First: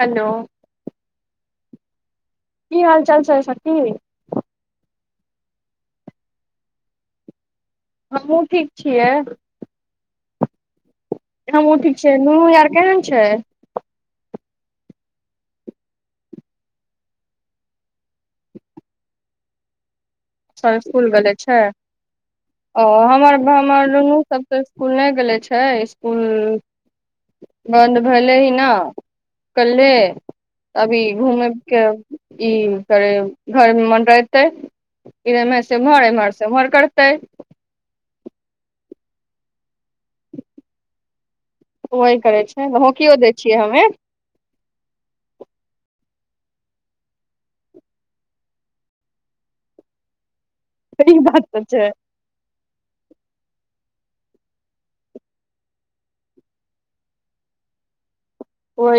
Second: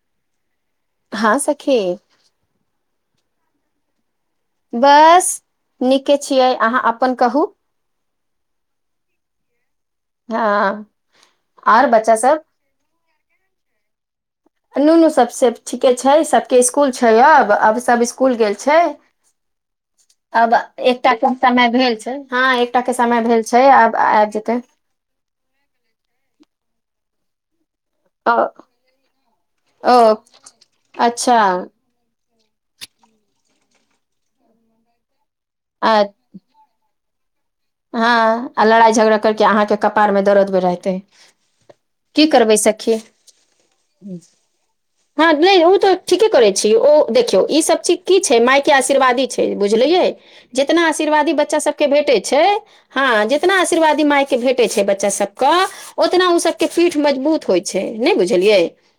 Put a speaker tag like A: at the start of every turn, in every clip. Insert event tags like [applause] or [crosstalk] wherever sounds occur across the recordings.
A: Hello.
B: हँ, सखी।
A: कि हाल चाल छै, सखी।
B: बस नीके छियै अहाँ अपन कहू।
A: हमहुँ ठीक छियै।
B: हँ।
A: हँ,
B: आर
A: ठीक
B: बच्चा
A: छै, नू
B: सब
A: यार केन छै।
B: नुनु सभसँ ठीके छै, सभके स्कूल छै अब सभ स्कूल गेल छै।
A: [inaudible]
B: अब
A: स्कुल
B: एकटा
A: भेले
B: के
A: छै,
B: समय भेल छै हँ एकटा
A: ओ
B: के समय
A: हमर
B: भेल छै आब
A: दु
B: आबि
A: सभ।
B: जेतै
A: स्कूल नहि गेले छै स्कूल बन्द
B: ओ
A: भेले हि न कल्हे
B: ओ
A: अभी
B: अच्छा
A: घुम के ई कर घर मन रहते। इ, एने से उम्हार, इमर से उमर करतै
B: हँ, आ लड़ाई झगड़ा करके अहाँकेँ कपार मे दरद भेल रहते।
A: ओही
B: की
A: करै
B: करबै
A: छै,
B: सखी
A: होकियो दै छियै हमे।
B: हँ, नहि ओ तऽ ठीके करे छी, ओ देखियौ ई सभ चीज कि छै, माय के आशीर्वादी बुझलियै जितना
A: ई
B: आशीर्वादी
A: बात
B: बच्चा
A: तऽ छै
B: सभके भेटे छै। हँ, जीतना आशीर्वादी मायके भेटैत छै, बच्चा सभके ओतना ओ सभके पीठ मजबूत होइ छै, नहि बुझलियै?
A: ओह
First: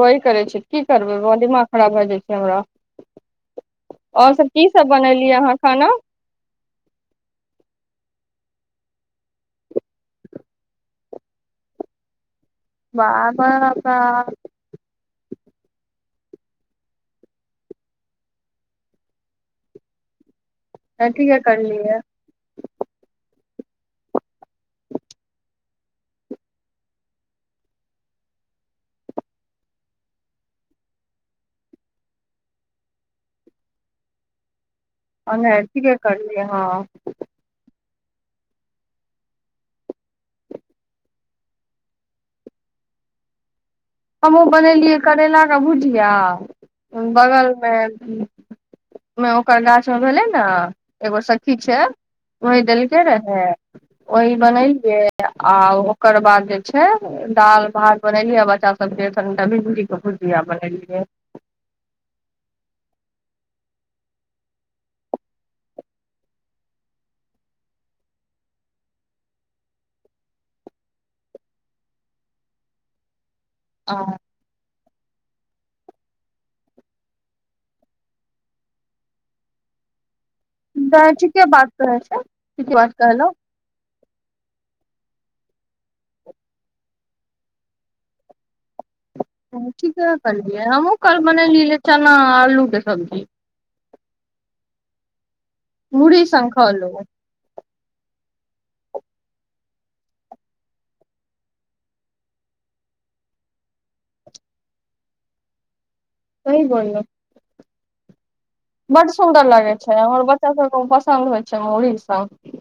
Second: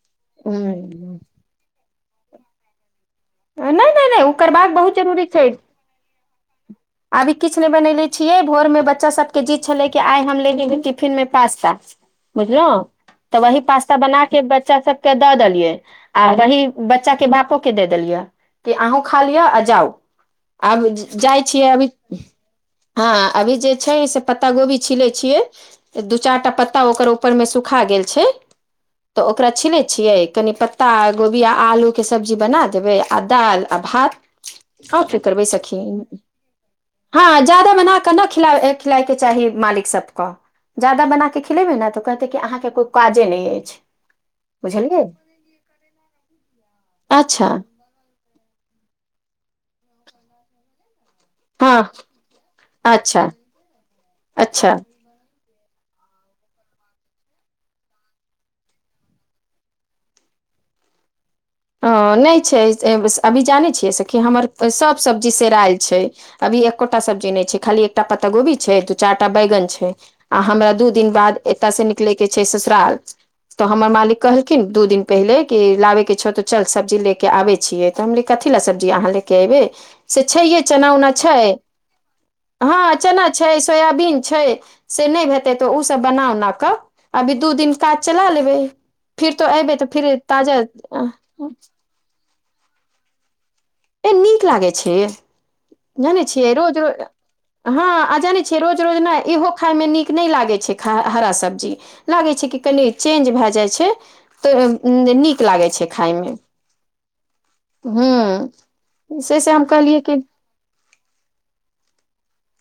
A: वही करै छै,
B: हूँ
A: कि करबै दिमाग खराब भए जाइ छै, हमरा।
B: नहि नहि नहि ओ
A: ओर सभ कि
B: करबाक
A: सभ
B: बहुत जरूरी
A: बनेलियै
B: छै
A: अहाँ खाना
B: अभी किछु नहि बनले छियै, भोर मे बच्चा सभके जीत छलै, कि आइ हम ले टिफिनमे पास्ता। बुझलहूँ तऽ
A: बाबा
B: वही पासास्ता बना के बच्चा सभ के दऽ देलियै अथि बच्चाके भापो के दे देलियै कि अहूँ ख़ा लिआ जाउ आब
A: अथीके
B: जाइ छियै अभी
A: करलियै
B: हँ, अभी जे छै, से पत्ता गोभी छिले छियै। दू चारिटा पत्ता ओकर ऊपरमे सुखा गेल छै। तऽ ओकरा छनै छियै, कनि पत्ता गोभी आ आलू के सब्जी बना देबै आ दालि आ भात। आओर की
A: ओ
B: करबै सखी
A: ठीके करलिये हँ।
B: हँ जादा बना कऽ नहि खिलऽ खिलाय के चाही मालिक सभकेँ। जादा बनाके खिलेबै ने तऽ कहते कि अहाँकेँ कोइ काजे नहि अछि।
A: हमहूँ बनेलियै
B: बुझलियै
A: करैलाके भुजिया
B: अच्छा
A: बगल मे ओकर गाछमे भेले ने एगो ठीक छै,
B: हँ
A: वही देलक
B: अच्छा
A: रहै ओह
B: अच्छा
A: बनलियै आ ओकर बाद जे छै, दालि भात बनेलियै बच्चा सभ। सभकेटा भिण्डी के भुजिया बनेलियै
B: ह, नहि छै, अभी जानै छियै, साखी हमर सभ सब्जी सेरायाल छै। अभी एकोटा सब्जी नहि छै, खाली एकटा पत्ता गोभी छै, दू चारिटा बैंगन छै। आ हमरा दू दिन बाद एतय से निकलय के छै ससुराल तऽ हमर मालिक कहलखिन दू दिन पहिले कि लाबे के छ त चल सब्जी ले के आबे छियै तऽ हमरे कथी लए सब्जी अहाँ ले के एबै से छैे चना
A: आ
B: उना छै
A: ठीके बात कहै छै ठीके बात
B: हँ चना
A: कहलौ
B: छै सोयबीन छै से नहि हेतै तऽ ओसभ बना उना कऽ अभी दू दिन काज चला लेबै फिर तो एबै तऽ फिर ताजा
A: ने ली ले चना आलू के सब्जी
B: ए नीक लागे छै जानै
A: मुरही संग
B: छियै
A: खा
B: रोज
A: लो
B: रोज हँ आ जानै छियै रोज रोज ने इहो खायमे नीक नहि लागैत छै हरा सब्जी लागै छै कि कनि चेंज भए जाइ छै तऽ नीक लागैत छै खायमे
A: सही बोलह
B: हँ
A: बड सुन्दर लागै छै हमर बच्चा सबके पसन्द होइ छै मुरी सब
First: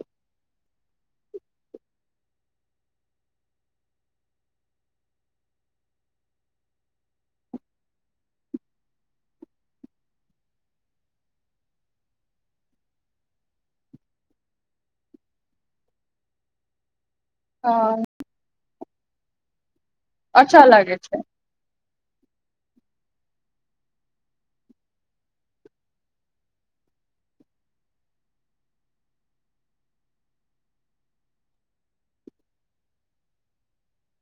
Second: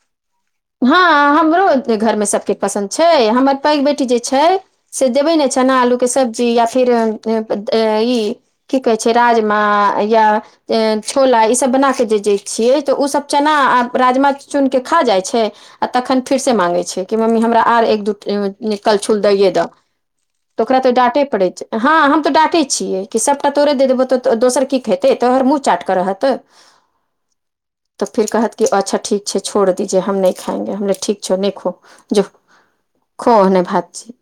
B: हँ हमरो घरमे सभके पसन्द छै हमर पैघ बेटी जे छै से देबै ने चना आलू के सब्जी या फिर ई की कहै छै राजमा या छोला ईसभ बना कऽ जे दैत छियै तऽ ओसभ चना आ राजमा चुनि कऽ खा जाइत छै आ तखन फेर से मांगै छै कि मम्मी हमरा आर एक
A: हँ
B: दू कलछुल दैए दऽ तऽ
A: अच्छा
B: ओकरा तऽ
A: लागै छै
B: डाँटे पड़ैत छै हँ हम तऽ डाकटैत छियै कि सभटा तोड़े दऽ देबौ तऽ दोसर की खेतै तो ओहर मुँह चाट कऽ रहत
A: [inaudible]
B: तऽ फिर कहत क अच्छा ठीक छै छोड़ दीजे हम नहि खाएंगे हम ठीक छौ देखो जो खोने भात छी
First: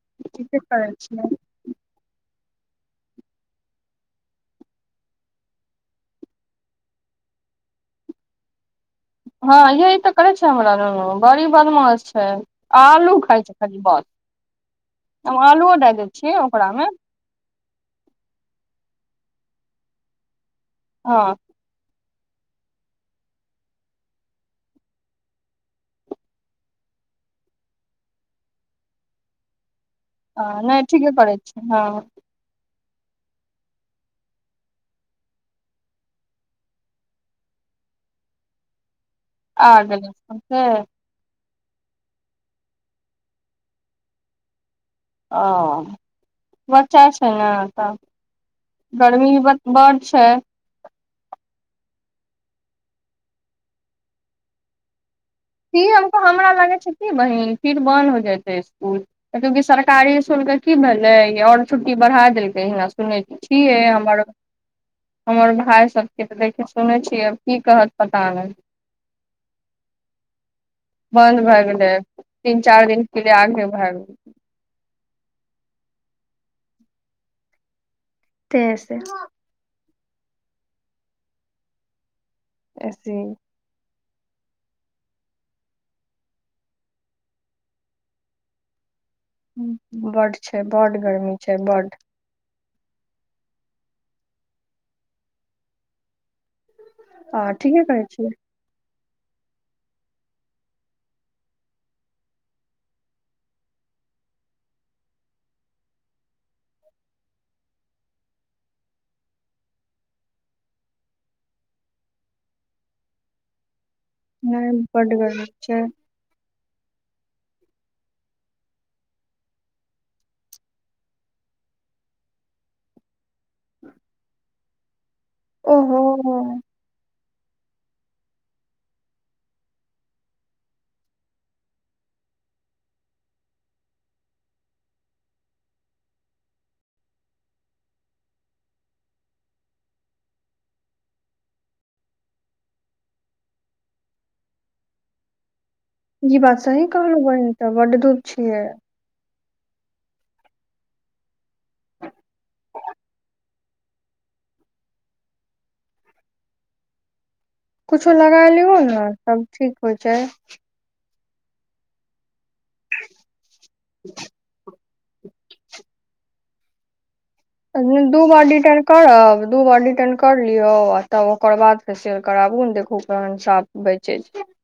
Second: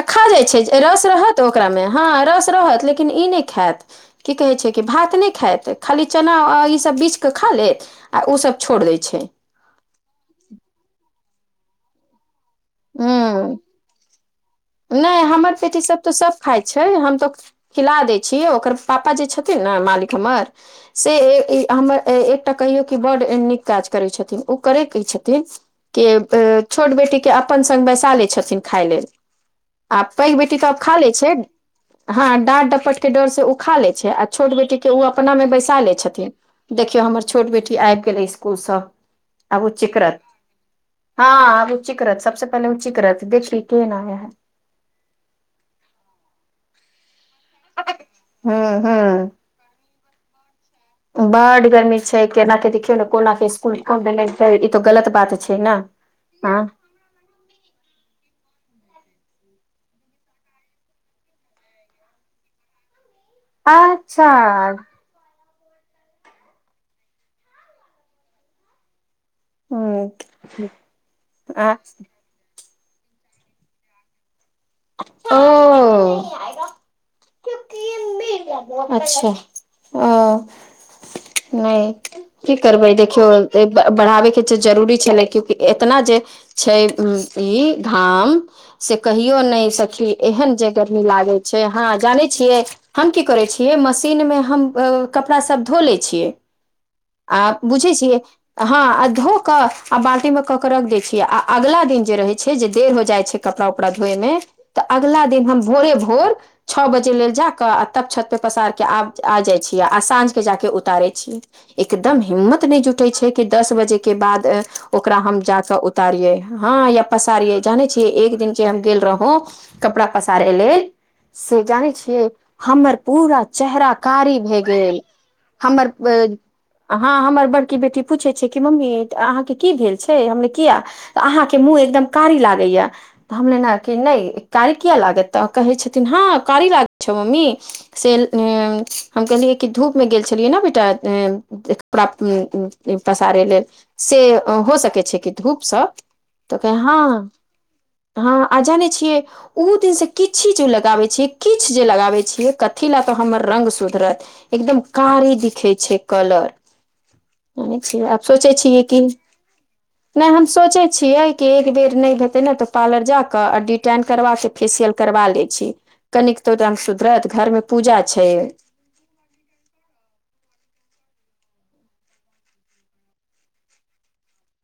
B: आ खा जाइत
A: ठीके
B: छै जे
A: करै
B: रस
A: छियै
B: रहत ओकरामे हँ रस रहत लेकिन ई नहि खायत की कहै छै कि भात नहि खात खाली चना ईसभ बीछिकेऽ खा लेत आ ओसभ छोड़ दैत छै
A: हँ यह तऽ करै छै हमरा ल बड़ी बदमास छै
B: ह
A: आलू खाइ छै खाली बस
B: नहि
A: हम
B: हमर
A: आलुओ
B: बेटी
A: डाल
B: सब
A: दै
B: तऽ
A: छियै
B: सब खाइ छै
A: ओकरामे
B: हम त खिला दै छियै ओकर पापा जे छथिन ने मालिक हमर से
A: हँ
B: हमर एकटा कहियौ कि बड्ड नीक काज करै छथिन ओ करैके छथिन के छोट बेटीके अपन सङ्ग बैसा लै छथिन खाय लेल आ पैघ बेटी
A: हँ
B: तऽ आ
A: नहि
B: खा ले
A: ठीके
B: छै
A: करै
B: हँ डाँट डबर के डर से उ खा लै छै आ छोट बेटी के ओ अपना मे बैसा लै छथिन देखियौ हमर छोट बेटी आबि गेलै इस्कुलसँ आबू
A: आ
B: ओ
A: गेलै
B: चिक्रत
A: से
B: हँ आ चिकरत सबसँ पहिले चिकरत देख केन [unintelligible]
A: ओ बच्चा छै ने तऽ
B: हूं हूं
A: गर्मी ब बड़ छै
B: बड गर्मी छै केना देखियौ कोना कऽ इसकुल यूनिफ़ॉर्म पहिरतै ई गलत बात छै ने
A: [unintelligible] हमक हमरा
B: हँ
A: लगे छै क बहिन फिर बंन्द हो जयते इसकुल कतकि सरकारी इस्कुलके की भेलै आओर छुट्टी बढ़ा देलकै हना सुनैके की है हमर
B: अच्छा
A: हमर भााय सबके तऽ देखिय सुनै छियै आ की कहत पता नहि
B: ह
A: बंद भए गेलै तीन चारि दिनक के लिए आगे भए गेल
B: ओ
A: तें से
B: अच्छा अ नहि की करबै
A: ऐसे
B: देखियौ बढ़ाबै के च छै जरूरी छलै क्यूंकि एतना जे छै ई धाम से कहियो नहि सखी
A: बड
B: एहन
A: छै
B: जे
A: बड
B: गरमी
A: गर्मी
B: लागै छै हँ
A: बड
B: जानै छियै हम की करै छियै मशीन मे हम कपड़ा सब धो लै छियै आ
A: आ ठीके
B: बुझै
A: कहै
B: छियै हँ आ धो क आ बाल्टी मे कऽ क रख दैय छियै आ अगला दिन जे रहे छै जे देर हो जाइ छै कपड़ा उपड़ा धोए मे तऽ अगला दिन हम भोरे भोर छ बजे लेल जा कऽ आ तब छत पे पसार के आब आ जाइ छियै आ साँझ के जाके उतारै छियै एकदम हिम्मत नहि जुटै छै कि दस बजे के बाद
A: नहि बड
B: ओकरा हम
A: गर्मी
B: जाकऽ
A: छै
B: उतारिये हँ या पसारियै जानै छियै एक दिन जे हम गेल रहु कपड़ा पसारै के लेल से जानै छियै हमर पूरा चेहरा कारी भए गेल हमर
A: ओहो
B: अ [unintelligible] हँ हमर बड़की बेटी पूछै छै कि मम्मी अहाँके की भेल छै हमरा किया तऽ अहाँके मुँह एकदम कारी लागैए तऽ हमले न कि नहि कारी किएलागत तऽ कहै छथिन हँ कारी लागै छौ मम्मी से हम कहलियै कि धूप मे गेल छ छलियै न बेटा कपड़ा पसारै लेल से हो सकै छै कि धूपसँ
A: ई
B: तऽ
A: बात
B: कहै
A: सही
B: हँ
A: कहलहु बहिन तऽ बड धूप
B: हँ आ
A: छियै
B: जाने छियै ओ दिनसँ किछि जो ओ लगाबै छियै किछु जे लगाबै छियै कथी लए तऽ हमर रङ्ग सुधरत एकदम कारी दिखै छै कलर छियै कि
A: कुछो
B: आब
A: लगा
B: सोचै
A: लियौ
B: छियै कि
A: ने तब ठीक होइ छै
B: नहि हम सोचै छियै के एक बेर हेते ने त पार्लर जाके आ डिटाइन करबा के फेसियल करबा लै छी कनि तो रंग सुधर घरमे
A: दू बॉडीटर करब दू बार रिटर्न कर लियौ आ तब ओकर बाद फेर सेल कराबू ने देखू के सा बजेज [unintelligible]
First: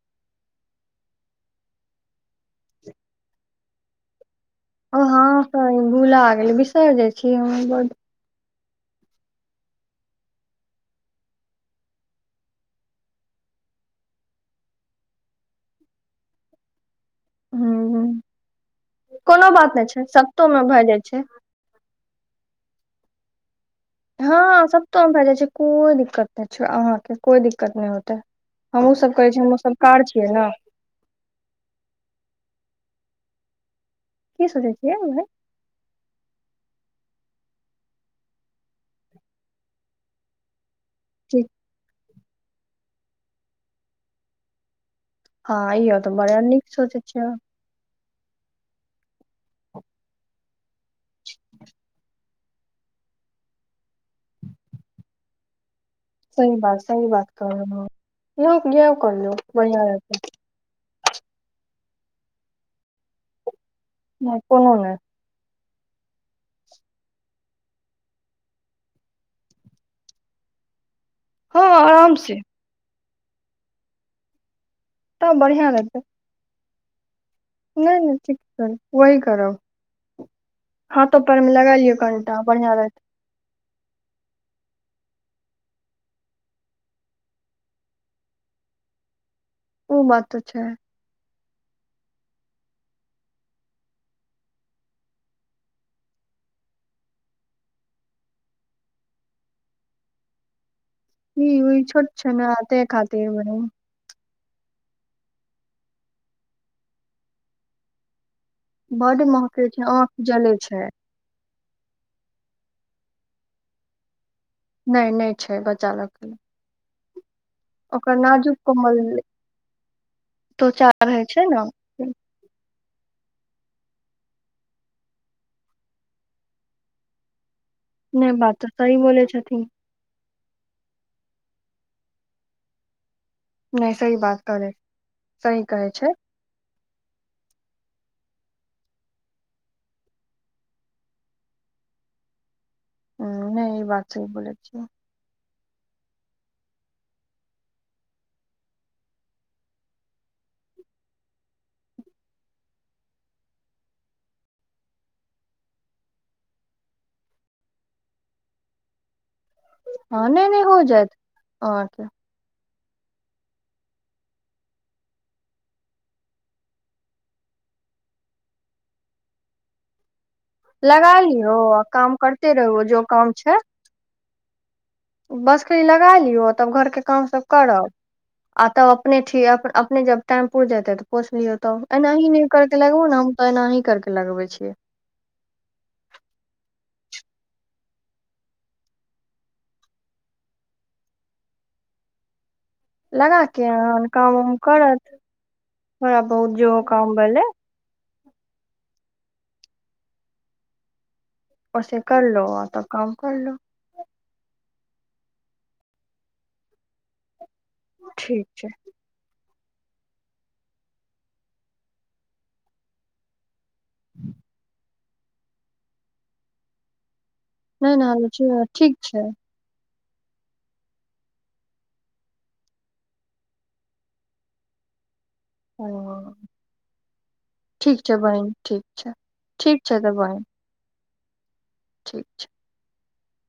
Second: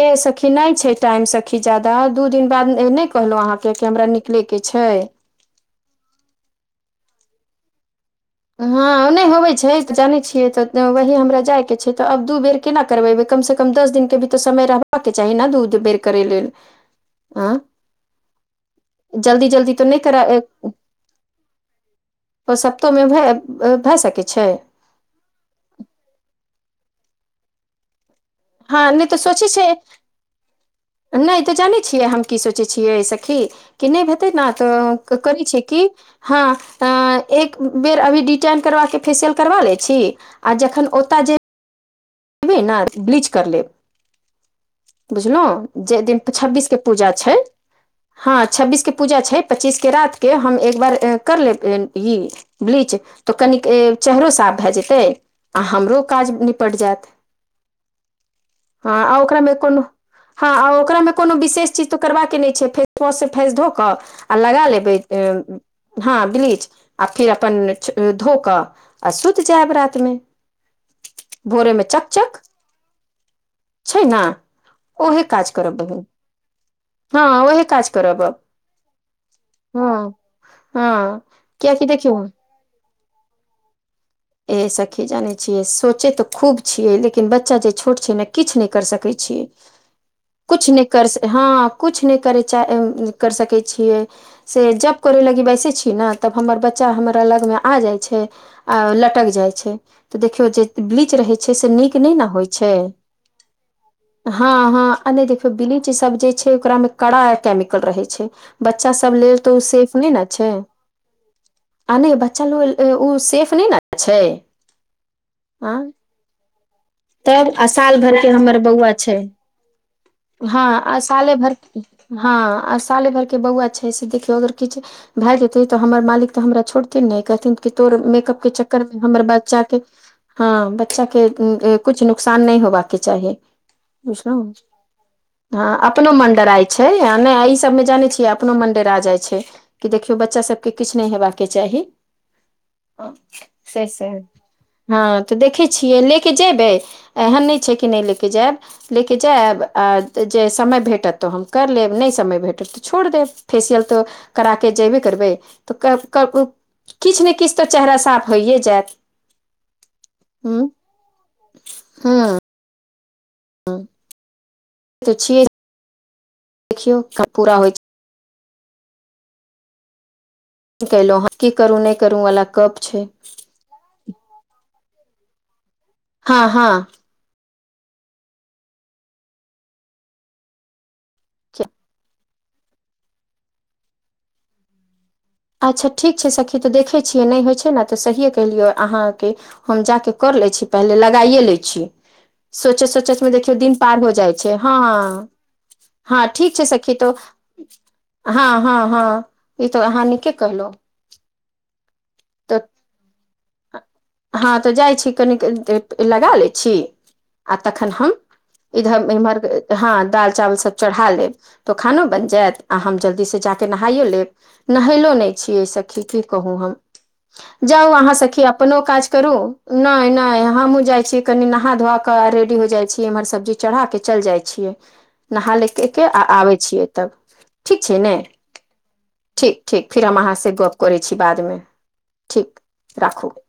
B: ए सखी नहि छै टाइम सखी जादा दू दिन बाद नहि कहलहुं अहाँ के कि हमरा न लैके छै
A: ह भुला गेलै बिसरा जाइ छी हम बड
B: हँ नहि होबे छै जानै छियै तऽ वही हमरा जाय के छै तऽ आब दू बेर केना करबेबै कम से कम दस दिन के भी तऽ समय रहबबाक के चाही ने दूध बेर करे के लेल आँ
A: हू
B: जल्दी
A: कोनो
B: जल्दी
A: बात
B: तऽ
A: नहि छै सप्तोमे भए जाइ छै
B: ओ सप्तोमे भ भए सकै छै
A: सप्तोमे भए जाइ छ कोइ दिक्कत नहि छै अहाँ के कोई दिक्कत नहि होतै
B: हँ नहि
A: हमहूँसभ
B: तऽ
A: करै छीयै
B: सोचै छै
A: हमहूँसभ कार छियै न
B: नहि तऽ जानै छियै हम की सोचै छियै सखी कि नहि
A: की
B: न
A: सोचै छियै
B: तऽ
A: भाय
B: करै छै कि हँ आं तऽ एक बेर अभी डिटाइन करबाके फेसियल करबा लै छी आ जखन ओतय जे
A: [inaudible]
B: तबे न ब्लीच कर लेब
A: हँ
B: बुझलहु
A: इहो
B: जे
A: तऽ
B: दिन
A: बड़ा नीक
B: छब्बीसके
A: सोचै
B: पूजा
A: छियै
B: छै हँ छब्बीसके पूजा छै पच्चीसके रातके हम एक बार कर लेब ई ब्लीच तऽ कनिक चेढ़हरो साफ भए जेतै आ हमरो काज
A: सही
B: निपट
A: बात
B: जायत हँ आ ओकरामे कोनो
A: [unintelligible]
B: हँ आ ओकरा में कोनो विशेष चीज तऽ करबाके नहि छै फेसवॉश से फेंस धो कऽ आ लगा
A: कोनो नहि
B: लेबै अ हँ ब्लीच आ फिर अपन धो कऽ आ सुत जायब रातमे
A: हँ
B: भोरेमेंचा छय न ओहे
A: तब
B: काज
A: बढ़िया
B: करब बहिन हँ ओहे काज
A: नय नय
B: करब
A: ठीक
B: अब
A: क वही करब
B: हँ
A: हाथो
B: हँ
A: पर मे लगा
B: कियाकि
A: लियौ
B: देखियौ
A: कनिटा बढ़िआ रह
B: एह सखी जानै छियै सोचै तऽ खूब छियै लेकिन बच्चा जे छोट छै ने किछ नहि करि सकै छियै
A: ओ बात तऽ छै
B: करस हँ कुछ नय करय चाह करि सकै छियै से जब करय लगी बैसे छी न तब हमर बच्चा हमर अ लगमे आ जाइ छै आ ल टक जाइ छै तऽ देखियौ जे ब्लीच रहै
A: ई
B: छै से
A: ई
B: नीक
A: छोट
B: नहि न
A: ने
B: होइ छै
A: ताहि खातिर बहिन
B: हँ हँ आ नय देखियौ बीच सब जे छै ओकरा में कड़ा केमिकल रहै छै बच्चा सब
A: बड
B: लेल तऽ उ
A: महकै छै
B: सेफ
A: आँख
B: नय न छै
A: जले
B: आ नय बच्चा लो उ सेफ नय न छै
A: नय नय छै
B: आ
A: बच्चा लक
B: तब आ साल भर के हमर बौआ छै हँ
A: त्वचा रहै
B: असाले
A: छै
B: भर
A: ने
B: हँ आ साले भर के बौआ छै से देखियौ अगर किछ भए जेतै तऽ हमर मालिक तऽ हमरा छोड़थिन नय कहथिन कितोर
A: नहि
B: मेकअप के
A: बात तऽ
B: चक्कर
A: सही
B: में हमर
A: बोलै
B: बच्चा
A: छथिन
B: के हँ बच्चा के कुछ नुकसान नय होबाक के चाही
A: नहि सही बात करै
B: [inaudible]
A: सही
B: हँ
A: कहै छै
B: अपनो मन डराय छै आ नय ई सभमे जानै छियै अपनो मन डेरा जाइ छै कि देखियौ बच्चा सभके किछ नय हेबाक चाही
A: हं नय इ
B: से से
A: बात सही बोलैत छिय
B: हँ तऽ देखै छियै लैऽ केऽ जेबै एहन नय छै कि नय लेऽ के जएब लेके जयब आ जे समय भेटत तऽ हम कर लेब नय समय भेटत तऽ छोड़ देब फेसियल तऽ कराकऽ जेबे करबै तऽ किछ ने किछ तऽ चेहरा साफ होइए जयत
A: हँ नय नय हो जयत अहाँके
B: हँ तऽ छीय देखियौ पूरा होइ [inaudible] छै
A: लगा
B: कलहुँ हँ की
A: लिहो
B: करू
A: आ
B: नहि
A: काम
B: करू वाला
A: करते
B: गप
A: रेहो जो
B: छै
A: काम छय बसके लगा
B: हँ
A: लियो
B: हँ
A: तब घरके काम सब करब आ तब अपने ठि अपअपने जब टाइम पूर जेतै तऽ पोसलियौ तब एनाही ने करके लगबो ने हम तऽ एनाही करके लगबे छिये
B: अच्छा ठीक छै सखी तऽ देखै छियै नय होइ छै न तऽ सहिए कहिलिय अहाँके हम जा के कर लै छी पहिले लगाइए लैइ छी सोच सोचैत मे
A: लगा
B: देखियौ
A: के
B: दिन पार
A: अहाँ
B: हो जाइ
A: काम
B: छै
A: उम
B: हँ
A: करत थोड़ा
B: हँ
A: बहुत
B: ठीक छै
A: जेहो
B: सखी तो
A: काम भेलै
B: हँ हँ हँ ई तो अहांनिके कहलहु
A: ओे कर लो आ तऽ काम करलो
B: हँ तऽ जाइ छी कनिक लगा लै छी आ तखन हम
A: ठीक छै
B: इधम इमहर हँ दाल चावल सब चढ़ा लेब तो खानो बनि जायत आ हम जल्दी से जा के नहाइयो लेब नहईलो नहि छीय सखि की कहू हम जाउ
A: नहि
B: अहाँ
A: नहाल
B: सखी अपनो
A: ठीक
B: काज
A: छै
B: करू नय नय हमहुँ जाय छीय कनी नहा धोआ के रेडी हो जाय छीय इमहर सब्जी चढ़ा के चल जाय छीयै नहा ले के के
A: हँ
B: आआबै छियै तब ठीक छै ने
A: बहिन ठीक छै
B: ठीक ठीक
A: छै
B: फिर
A: तऽ
B: हम अहाँ
A: बहिन
B: से गप करै छी बादमे ठीक राखू